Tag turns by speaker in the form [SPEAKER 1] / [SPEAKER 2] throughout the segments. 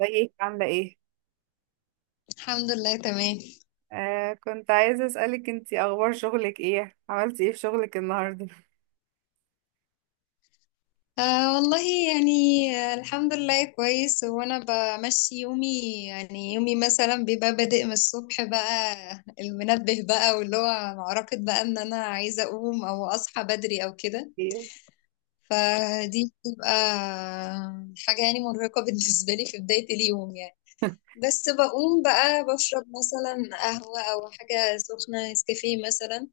[SPEAKER 1] ازيك عاملة ايه؟
[SPEAKER 2] الحمد لله تمام.
[SPEAKER 1] كنت عايزة اسألك انتي اخبار شغلك ايه؟ عملتي ايه في شغلك النهاردة؟
[SPEAKER 2] آه والله. يعني، آه الحمد لله كويس. وانا بمشي يومي. يعني يومي مثلا بيبقى بادئ من الصبح بقى. المنبه بقى واللي هو معركة بقى ان انا عايزة اقوم او اصحى بدري او كده.
[SPEAKER 1] ايوه
[SPEAKER 2] فدي بتبقى حاجة يعني مرهقة بالنسبة لي في بداية اليوم يعني. بس بقوم بقى بشرب مثلا قهوة او حاجة سخنة نسكافيه مثلا.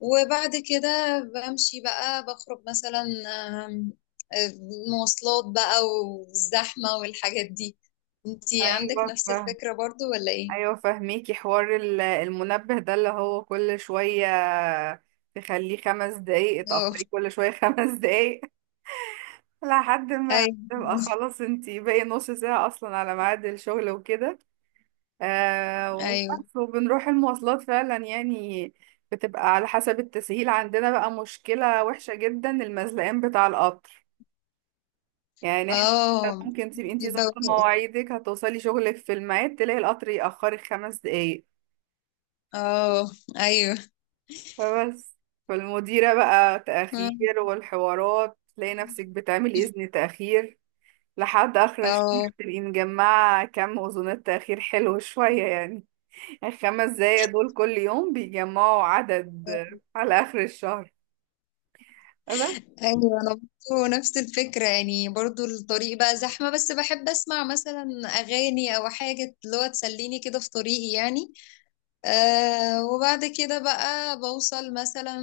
[SPEAKER 2] وبعد كده بمشي بقى بخرج مثلا. آم، آه، مواصلات بقى والزحمة والحاجات دي. انتي عندك
[SPEAKER 1] ايوه
[SPEAKER 2] نفس
[SPEAKER 1] فاهم.
[SPEAKER 2] الفكرة برضو ولا ايه؟
[SPEAKER 1] ايوه فاهميكي حوار المنبه ده اللي هو كل شوية تخليه خمس دقايق
[SPEAKER 2] اه.
[SPEAKER 1] اتأخري كل شوية خمس دقايق. لحد ما
[SPEAKER 2] ايوه.
[SPEAKER 1] تبقى خلاص انتي باقي نص ساعة اصلا على ميعاد الشغل وكده.
[SPEAKER 2] ايوه.
[SPEAKER 1] وبس وبنروح المواصلات فعلا يعني بتبقى على حسب التسهيل، عندنا بقى مشكلة وحشة جدا المزلقين بتاع القطر، يعني احنا كان
[SPEAKER 2] اه.
[SPEAKER 1] ممكن تبقي
[SPEAKER 2] دي
[SPEAKER 1] انتي ظابطة
[SPEAKER 2] بوقت.
[SPEAKER 1] مواعيدك هتوصلي شغلك في الميعاد تلاقي القطر يأخرك خمس دقايق.
[SPEAKER 2] اه. ايوه.
[SPEAKER 1] فبس فالمديرة بقى
[SPEAKER 2] اه.
[SPEAKER 1] تأخير والحوارات، تلاقي نفسك بتعملي إذن تأخير لحد آخر الشهر،
[SPEAKER 2] اه.
[SPEAKER 1] تبقي مجمعة كم أذونات تأخير حلو شوية يعني. الخمس دقايق دول كل يوم بيجمعوا عدد على آخر الشهر. بس
[SPEAKER 2] ايوه. انا برضو نفس الفكره، يعني برضو الطريق بقى زحمه بس بحب اسمع مثلا اغاني او حاجه اللي هو تسليني كده في طريقي يعني. آه وبعد كده بقى بوصل مثلا.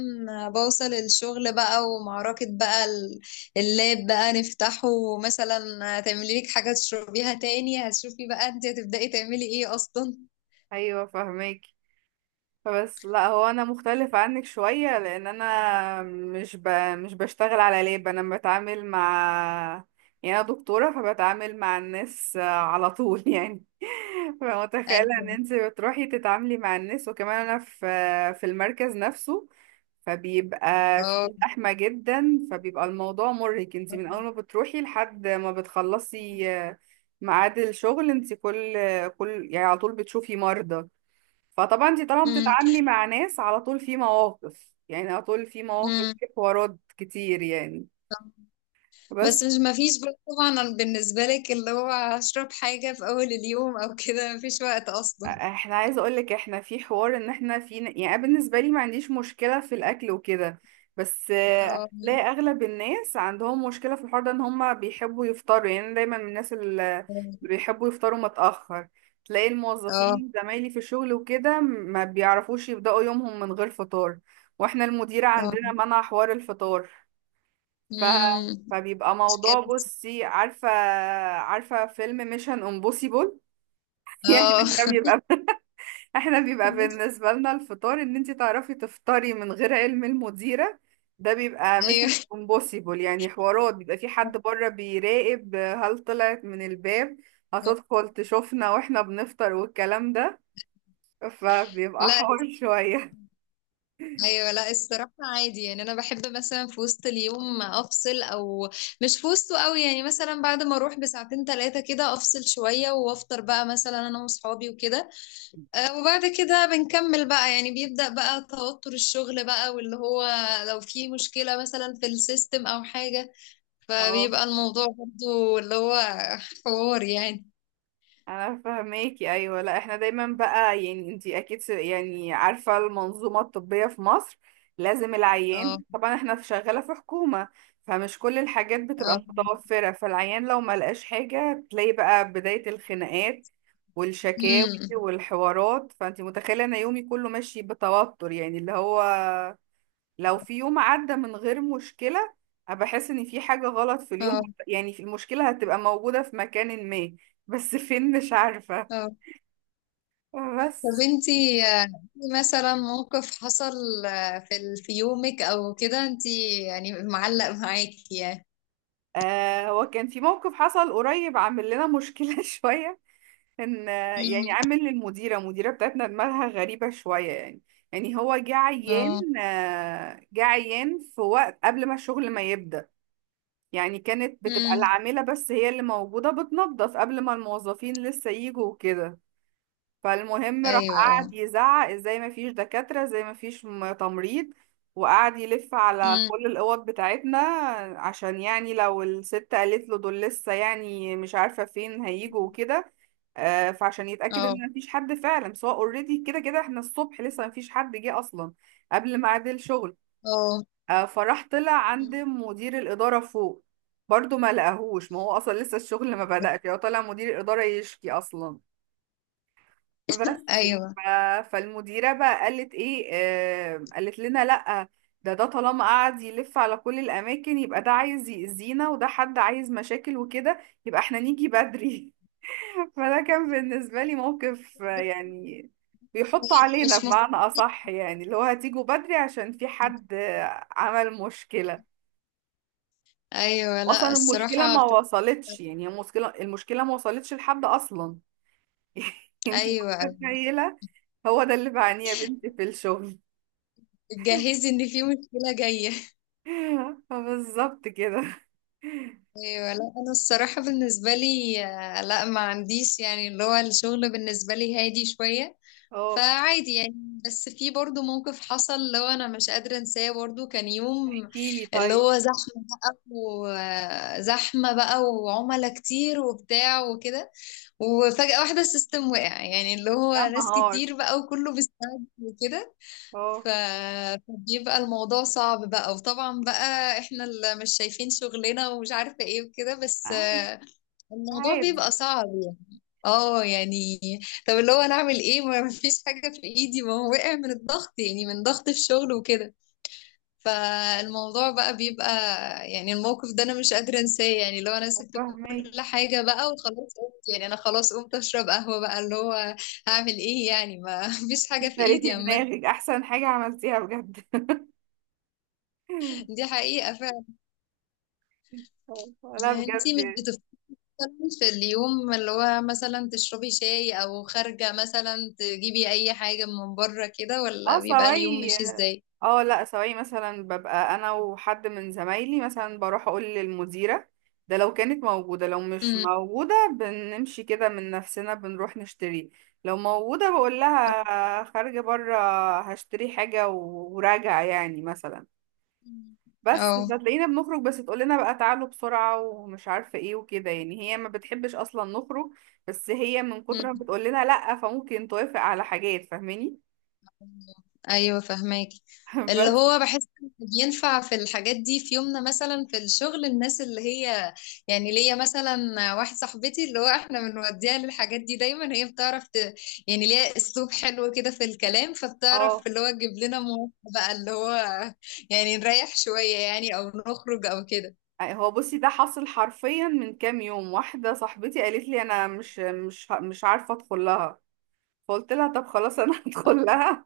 [SPEAKER 2] بوصل الشغل بقى ومعركة بقى اللاب بقى نفتحه مثلا. هتعملي لك حاجة تشربيها تاني. هتشوفي بقى انت هتبدأي تعملي ايه اصلا.
[SPEAKER 1] أيوة فهماكي. بس لا هو انا مختلف عنك شوية لان انا مش بشتغل على لاب، انا بتعامل مع يعني انا دكتورة فبتعامل مع الناس على طول يعني. فمتخيلة ان
[SPEAKER 2] ايوه.
[SPEAKER 1] انت بتروحي تتعاملي مع الناس، وكمان انا في في المركز نفسه فبيبقى
[SPEAKER 2] اه.
[SPEAKER 1] في زحمة جدا، فبيبقى الموضوع مرهق انت من اول ما بتروحي لحد ما بتخلصي ميعاد الشغل، انت كل يعني على طول بتشوفي مرضى. فطبعا انت طبعا
[SPEAKER 2] أمم،
[SPEAKER 1] بتتعاملي مع ناس على طول، في مواقف يعني على طول في مواقف
[SPEAKER 2] أمم.
[SPEAKER 1] في حوارات كتير يعني. بس
[SPEAKER 2] بس مش مفيش بقى طبعا بالنسبة لك اللي هو هشرب حاجة في أول اليوم أو كده مفيش وقت أصلا.
[SPEAKER 1] احنا عايزه اقول لك احنا في حوار ان احنا في يعني أنا بالنسبه لي ما عنديش مشكله في الاكل وكده، بس
[SPEAKER 2] اه.
[SPEAKER 1] هتلاقي اغلب الناس عندهم مشكله في الحوار ده، ان هم بيحبوا يفطروا. يعني أنا دايما من الناس اللي بيحبوا يفطروا متاخر، تلاقي
[SPEAKER 2] اه.
[SPEAKER 1] الموظفين زمايلي في الشغل وكده ما بيعرفوش يبداوا يومهم من غير فطار، واحنا المديره عندنا
[SPEAKER 2] اه.
[SPEAKER 1] منع حوار الفطار. ف...
[SPEAKER 2] أمم.
[SPEAKER 1] فبيبقى موضوع،
[SPEAKER 2] مشكلة.
[SPEAKER 1] بصي عارفة عارفة فيلم ميشن امبوسيبل؟ يعني
[SPEAKER 2] اه.
[SPEAKER 1] احنا بيبقى احنا بيبقى بالنسبة لنا الفطار، ان انت تعرفي تفطري من غير علم المديرة ده بيبقى ميشن
[SPEAKER 2] ايوه.
[SPEAKER 1] امبوسيبل. يعني حوارات بيبقى في حد بره بيراقب هل طلعت من الباب، هتدخل تشوفنا واحنا بنفطر والكلام ده، فبيبقى
[SPEAKER 2] لا.
[SPEAKER 1] حوار شوية.
[SPEAKER 2] ايوه لا الصراحه عادي. يعني انا بحب مثلا في وسط اليوم افصل، او مش في وسطه قوي. يعني مثلا بعد ما اروح بساعتين ثلاثه كده افصل شويه وافطر بقى مثلا انا واصحابي وكده. وبعد كده بنكمل بقى. يعني بيبدا بقى توتر الشغل بقى واللي هو لو في مشكله مثلا في السيستم او حاجه.
[SPEAKER 1] اه
[SPEAKER 2] فبيبقى الموضوع برضو اللي هو حوار يعني.
[SPEAKER 1] انا فهماكي، ايوه لا احنا دايما بقى يعني انتي اكيد يعني عارفه المنظومه الطبيه في مصر، لازم العيان
[SPEAKER 2] اه.
[SPEAKER 1] طبعا. احنا في شغاله في حكومه فمش كل الحاجات بتبقى
[SPEAKER 2] اه.
[SPEAKER 1] متوفره، فالعيان لو ما لقاش حاجه تلاقي بقى بدايه الخناقات والشكاوي
[SPEAKER 2] امم.
[SPEAKER 1] والحوارات. فانتي متخيله ان يومي كله ماشي بتوتر، يعني اللي هو لو في يوم عدى من غير مشكله أنا بحس ان في حاجه غلط في اليوم،
[SPEAKER 2] اه.
[SPEAKER 1] يعني في المشكله هتبقى موجوده في مكان ما بس فين مش عارفه.
[SPEAKER 2] آه. طب
[SPEAKER 1] بس
[SPEAKER 2] انتي في مثلا موقف حصل في في يومك او كده انتي يعني معلق معاكي يعني.
[SPEAKER 1] آه، هو كان في موقف حصل قريب عامل لنا مشكلة شوية، كان يعني
[SPEAKER 2] مم.
[SPEAKER 1] عامل للمديرة، المديرة بتاعتنا دماغها غريبة شوية يعني. يعني هو
[SPEAKER 2] اه.
[SPEAKER 1] جه عيان في وقت قبل ما الشغل ما يبدأ، يعني كانت بتبقى
[SPEAKER 2] مم.
[SPEAKER 1] العاملة بس هي اللي موجودة بتنظف قبل ما الموظفين لسه يجوا وكده. فالمهم راح
[SPEAKER 2] ايوه. اه.
[SPEAKER 1] قعد يزعق ازاي ما فيش دكاترة، ازاي ما فيش تمريض، وقعد يلف على
[SPEAKER 2] مم.
[SPEAKER 1] كل الأوض بتاعتنا عشان يعني لو الست قالت له دول لسه يعني مش عارفة فين هيجوا وكده. فعشان يتأكد
[SPEAKER 2] اه.
[SPEAKER 1] ان مفيش حد فعلا، سواء اوريدي كده كده احنا الصبح لسه مفيش حد جه اصلا قبل ميعاد الشغل.
[SPEAKER 2] اه.
[SPEAKER 1] فراح طلع عند
[SPEAKER 2] مم.
[SPEAKER 1] مدير الإدارة فوق، برضه ما لقاهوش ما هو اصلا لسه الشغل ما بدأش، هو طلع مدير الإدارة يشكي اصلا. بس
[SPEAKER 2] ايوه.
[SPEAKER 1] ف... فالمديرة بقى قالت ايه، آه قالت لنا لأ، ده طالما قعد يلف على كل الأماكن يبقى ده عايز يأذينا وده حد عايز مشاكل وكده، يبقى احنا نيجي بدري. فده كان بالنسبة لي موقف يعني بيحطوا علينا
[SPEAKER 2] مش مف...
[SPEAKER 1] بمعنى أصح، يعني اللي هو هتيجوا بدري عشان في حد عمل مشكلة.
[SPEAKER 2] ايوه
[SPEAKER 1] أصلا
[SPEAKER 2] لا
[SPEAKER 1] المشكلة
[SPEAKER 2] الصراحه
[SPEAKER 1] ما وصلتش، يعني المشكلة ما وصلتش لحد أصلا. انتي
[SPEAKER 2] ايوه ايوه
[SPEAKER 1] متخيلة؟ هو ده اللي بعانيه يا بنتي في الشغل.
[SPEAKER 2] بتجهزي ان في مشكله جايه.
[SPEAKER 1] بالظبط كده.
[SPEAKER 2] ايوه لا انا الصراحه بالنسبه لي لا ما عنديش، يعني اللي هو الشغل بالنسبه لي هادي شويه.
[SPEAKER 1] اه
[SPEAKER 2] فعادي يعني. بس في برضو موقف حصل لو انا مش قادرة انساه. برضو كان يوم
[SPEAKER 1] احكيلي
[SPEAKER 2] اللي
[SPEAKER 1] طيب.
[SPEAKER 2] هو زحمة بقى وزحمة بقى وعملاء كتير وبتاع وكده. وفجأة واحدة السيستم وقع، يعني اللي هو
[SPEAKER 1] يا
[SPEAKER 2] ناس
[SPEAKER 1] نهار.
[SPEAKER 2] كتير بقى وكله بيستعد وكده.
[SPEAKER 1] اه.
[SPEAKER 2] ف- فبيبقى الموضوع صعب بقى، وطبعا بقى احنا اللي مش شايفين شغلنا ومش عارفة ايه وكده بس
[SPEAKER 1] عادي.
[SPEAKER 2] الموضوع بيبقى
[SPEAKER 1] عادي.
[SPEAKER 2] صعب يعني. اه يعني. طب اللي هو انا اعمل ايه؟ ما فيش حاجه في ايدي، ما هو وقع من الضغط يعني، من ضغط الشغل وكده. فالموضوع بقى بيبقى. يعني الموقف ده انا مش قادره انساه، يعني اللي هو انا سبت
[SPEAKER 1] فاهمك.
[SPEAKER 2] كل حاجه بقى وخلاص قمت، يعني انا خلاص قمت اشرب قهوه بقى اللي هو هعمل ايه يعني؟ ما فيش حاجه في ايدي
[SPEAKER 1] اشتريتي
[SPEAKER 2] عامه.
[SPEAKER 1] دماغك، احسن حاجة عملتيها بجد.
[SPEAKER 2] دي حقيقه فعلا.
[SPEAKER 1] لا
[SPEAKER 2] انتي مش
[SPEAKER 1] بجد.
[SPEAKER 2] بتفكري في اليوم اللي هو مثلا تشربي شاي، او خارجه مثلا تجيبي اي حاجه من بره كده،
[SPEAKER 1] اه
[SPEAKER 2] ولا بيبقى اليوم
[SPEAKER 1] سواي.
[SPEAKER 2] ماشي ازاي؟
[SPEAKER 1] اه لا سواي مثلا ببقى انا وحد من زمايلي مثلا، بروح اقول للمديرة ده لو كانت موجودة، لو مش موجودة بنمشي كده من نفسنا بنروح نشتري. لو موجودة بقول
[SPEAKER 2] اه.
[SPEAKER 1] لها خارجة برا، هشتري حاجة وراجع يعني مثلا. بس
[SPEAKER 2] أه.
[SPEAKER 1] فتلاقينا بنخرج بس تقول لنا بقى تعالوا بسرعة ومش عارفة ايه وكده، يعني هي ما بتحبش اصلا نخرج بس هي من كتر ما
[SPEAKER 2] أمم.
[SPEAKER 1] بتقول لنا لا فممكن توافق على حاجات، فاهماني؟
[SPEAKER 2] ايوه فهماكي. اللي
[SPEAKER 1] بس
[SPEAKER 2] هو بحس إن بينفع في الحاجات دي في يومنا مثلا في الشغل الناس اللي هي، يعني ليا مثلا واحده صاحبتي اللي هو احنا بنوديها للحاجات دي دايما. هي بتعرف يعني ليها اسلوب حلو كده في الكلام.
[SPEAKER 1] اه.
[SPEAKER 2] فبتعرف اللي هو تجيب لنا مواقف بقى اللي هو يعني نريح شويه يعني، او نخرج او كده.
[SPEAKER 1] هو بصي ده حصل حرفيا من كام يوم، واحدة صاحبتي قالت لي انا مش عارفة ادخل لها، فقلت لها طب خلاص انا هدخل
[SPEAKER 2] آه.
[SPEAKER 1] لها.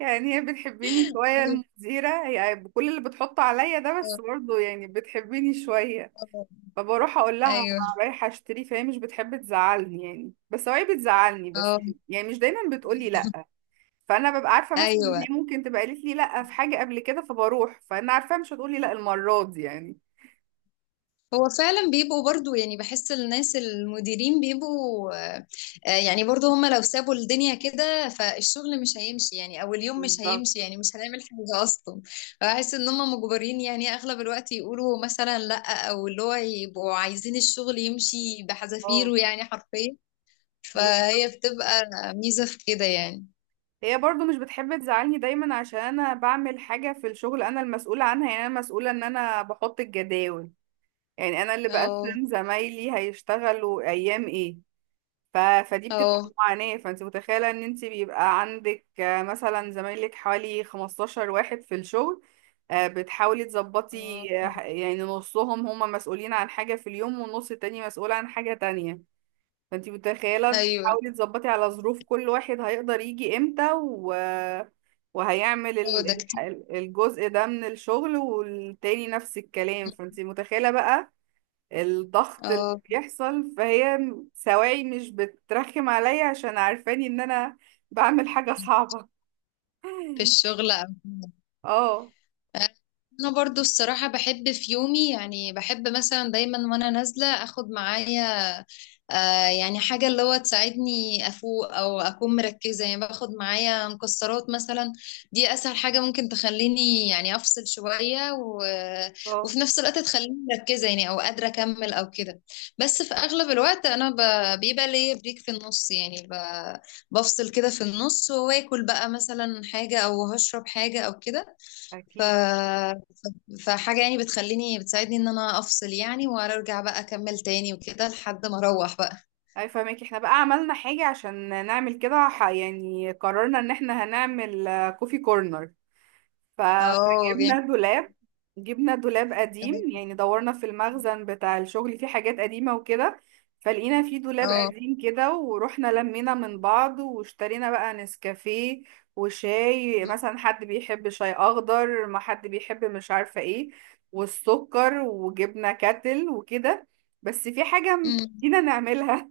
[SPEAKER 1] يعني هي بتحبني شوية المديرة، هي بكل اللي بتحطه عليا ده بس برضه يعني بتحبني شوية. فبروح اقول لها
[SPEAKER 2] ايوه.
[SPEAKER 1] انا رايحة اشتري، فهي مش بتحب تزعلني يعني، بس هو هي بتزعلني بس
[SPEAKER 2] اه.
[SPEAKER 1] يعني مش دايما بتقولي لا. فانا ببقى عارفة مثلا ان
[SPEAKER 2] ايوه.
[SPEAKER 1] هي ممكن تبقى قالت لي لا في حاجة قبل كده، فبروح فانا عارفة مش هتقولي لا المرة دي يعني.
[SPEAKER 2] هو فعلا بيبقوا برضو، يعني بحس الناس المديرين بيبقوا يعني برضو هم لو سابوا الدنيا كده فالشغل مش هيمشي يعني، او اليوم مش
[SPEAKER 1] بالظبط.
[SPEAKER 2] هيمشي يعني، مش هنعمل حاجة اصلا. بحس ان هم مجبرين، يعني اغلب الوقت يقولوا مثلا لا، او اللي هو يبقوا عايزين الشغل يمشي
[SPEAKER 1] اه
[SPEAKER 2] بحذافيره يعني حرفيا. فهي بتبقى ميزة في كده يعني.
[SPEAKER 1] هي برضو مش بتحب تزعلني دايما عشان انا بعمل حاجة في الشغل انا المسؤولة عنها، يعني انا مسؤولة ان انا بحط الجداول، يعني انا اللي
[SPEAKER 2] اه.
[SPEAKER 1] بقسم زمايلي هيشتغلوا ايام ايه. فدي بتبقى
[SPEAKER 2] اه.
[SPEAKER 1] معاناة، فانت متخيلة ان انت بيبقى عندك مثلا زمايلك حوالي 15 واحد في الشغل، بتحاولي
[SPEAKER 2] اه.
[SPEAKER 1] تظبطي يعني نصهم هما مسؤولين عن حاجة في اليوم والنص التاني مسؤول عن حاجة تانية. فانتي متخيلة
[SPEAKER 2] ايوه.
[SPEAKER 1] تحاولي تظبطي على ظروف كل واحد هيقدر يجي امتى وهيعمل
[SPEAKER 2] هو ده كتير.
[SPEAKER 1] الجزء ده من الشغل، والتاني نفس الكلام. فانتي متخيلة بقى الضغط اللي
[SPEAKER 2] اه.
[SPEAKER 1] بيحصل، فهي سواعي مش بترخم عليا عشان عارفاني ان انا بعمل حاجة صعبة.
[SPEAKER 2] في الشغل.
[SPEAKER 1] اه.
[SPEAKER 2] انا برضو الصراحة بحب في يومي، يعني بحب مثلا دايما وانا نازلة اخد معايا يعني حاجة اللي هو تساعدني افوق او اكون مركزة، يعني باخد معايا مكسرات مثلا. دي اسهل حاجة ممكن تخليني يعني افصل شوية،
[SPEAKER 1] اه
[SPEAKER 2] وفي نفس الوقت تخليني مركزة، يعني او قادرة اكمل او كده. بس في اغلب الوقت بيبقى ليا بريك في النص يعني. بفصل كده في النص واكل بقى مثلا حاجة او هشرب حاجة او كده. ف
[SPEAKER 1] اكيد.
[SPEAKER 2] فحاجة يعني بتخليني بتساعدني ان انا افصل يعني، وارجع بقى اكمل تاني وكده لحد ما اروح بقى.
[SPEAKER 1] اي فاهمك. احنا بقى عملنا حاجة عشان نعمل كده، يعني قررنا ان احنا هنعمل كوفي كورنر. ف-
[SPEAKER 2] اه جامد.
[SPEAKER 1] فجبنا دولاب، جبنا دولاب قديم يعني دورنا في المخزن بتاع الشغل فيه حاجات قديمة وكده، فلقينا فيه دولاب
[SPEAKER 2] اه.
[SPEAKER 1] قديم كده، ورحنا لمينا من بعض واشترينا بقى نسكافيه وشاي مثلا، حد بيحب شاي اخضر، ما حد بيحب مش عارفة ايه، والسكر، وجبنا كاتل وكده. بس في حاجة
[SPEAKER 2] أمم.
[SPEAKER 1] نسينا نعملها،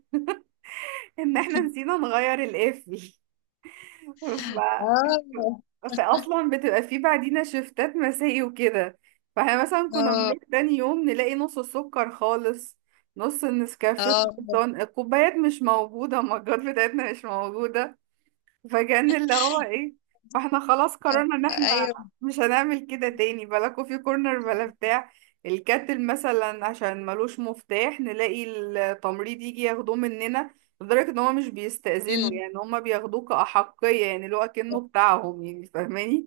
[SPEAKER 1] ان احنا نسينا نغير القفل. ف...
[SPEAKER 2] اه.
[SPEAKER 1] فاصلا بتبقى في بعدينا شفتات مسائي وكده، فاحنا مثلا كنا
[SPEAKER 2] اه.
[SPEAKER 1] بنروح تاني يوم نلاقي نص السكر خالص، نص النسكافيه
[SPEAKER 2] اه.
[SPEAKER 1] خلصان، الكوبايات مش موجودة، المجات بتاعتنا مش موجودة. فكان اللي هو ايه، فاحنا خلاص قررنا ان احنا
[SPEAKER 2] ايوه.
[SPEAKER 1] مش هنعمل كده تاني، بلا كوفي كورنر بلا بتاع. الكاتل مثلا عشان ملوش مفتاح نلاقي التمريض يجي ياخدوه مننا، لدرجة ان هما مش بيستأذنوا
[SPEAKER 2] أمم.
[SPEAKER 1] يعني، هما بياخدوه كأحقية يعني اللي هو كأنه بتاعهم، يعني فاهماني،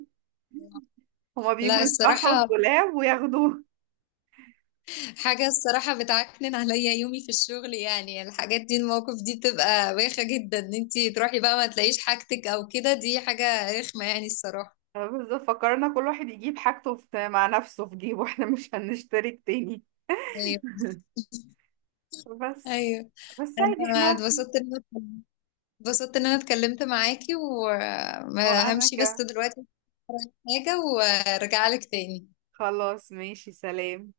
[SPEAKER 1] هما
[SPEAKER 2] لا
[SPEAKER 1] بيجوا يفتحوا
[SPEAKER 2] الصراحة.
[SPEAKER 1] الدولاب وياخدوه.
[SPEAKER 2] حاجة الصراحة بتعكنن عليا يومي في الشغل، يعني الحاجات دي المواقف دي بتبقى بايخة جدا ان انتي تروحي بقى ما تلاقيش حاجتك او كده. دي حاجة رخمة يعني الصراحة.
[SPEAKER 1] بس فكرنا كل واحد يجيب حاجته مع نفسه في جيبه، احنا مش هنشترك تاني.
[SPEAKER 2] ايوه.
[SPEAKER 1] بس.
[SPEAKER 2] ايوه.
[SPEAKER 1] بس عادي
[SPEAKER 2] انا
[SPEAKER 1] احنا.
[SPEAKER 2] اتبسطت ان اتبسطت ان انا اتكلمت معاكي،
[SPEAKER 1] وانا
[SPEAKER 2] وهمشي بس
[SPEAKER 1] كمان.
[SPEAKER 2] دلوقتي في حاجة وارجع لك تاني.
[SPEAKER 1] خلاص ماشي سلام.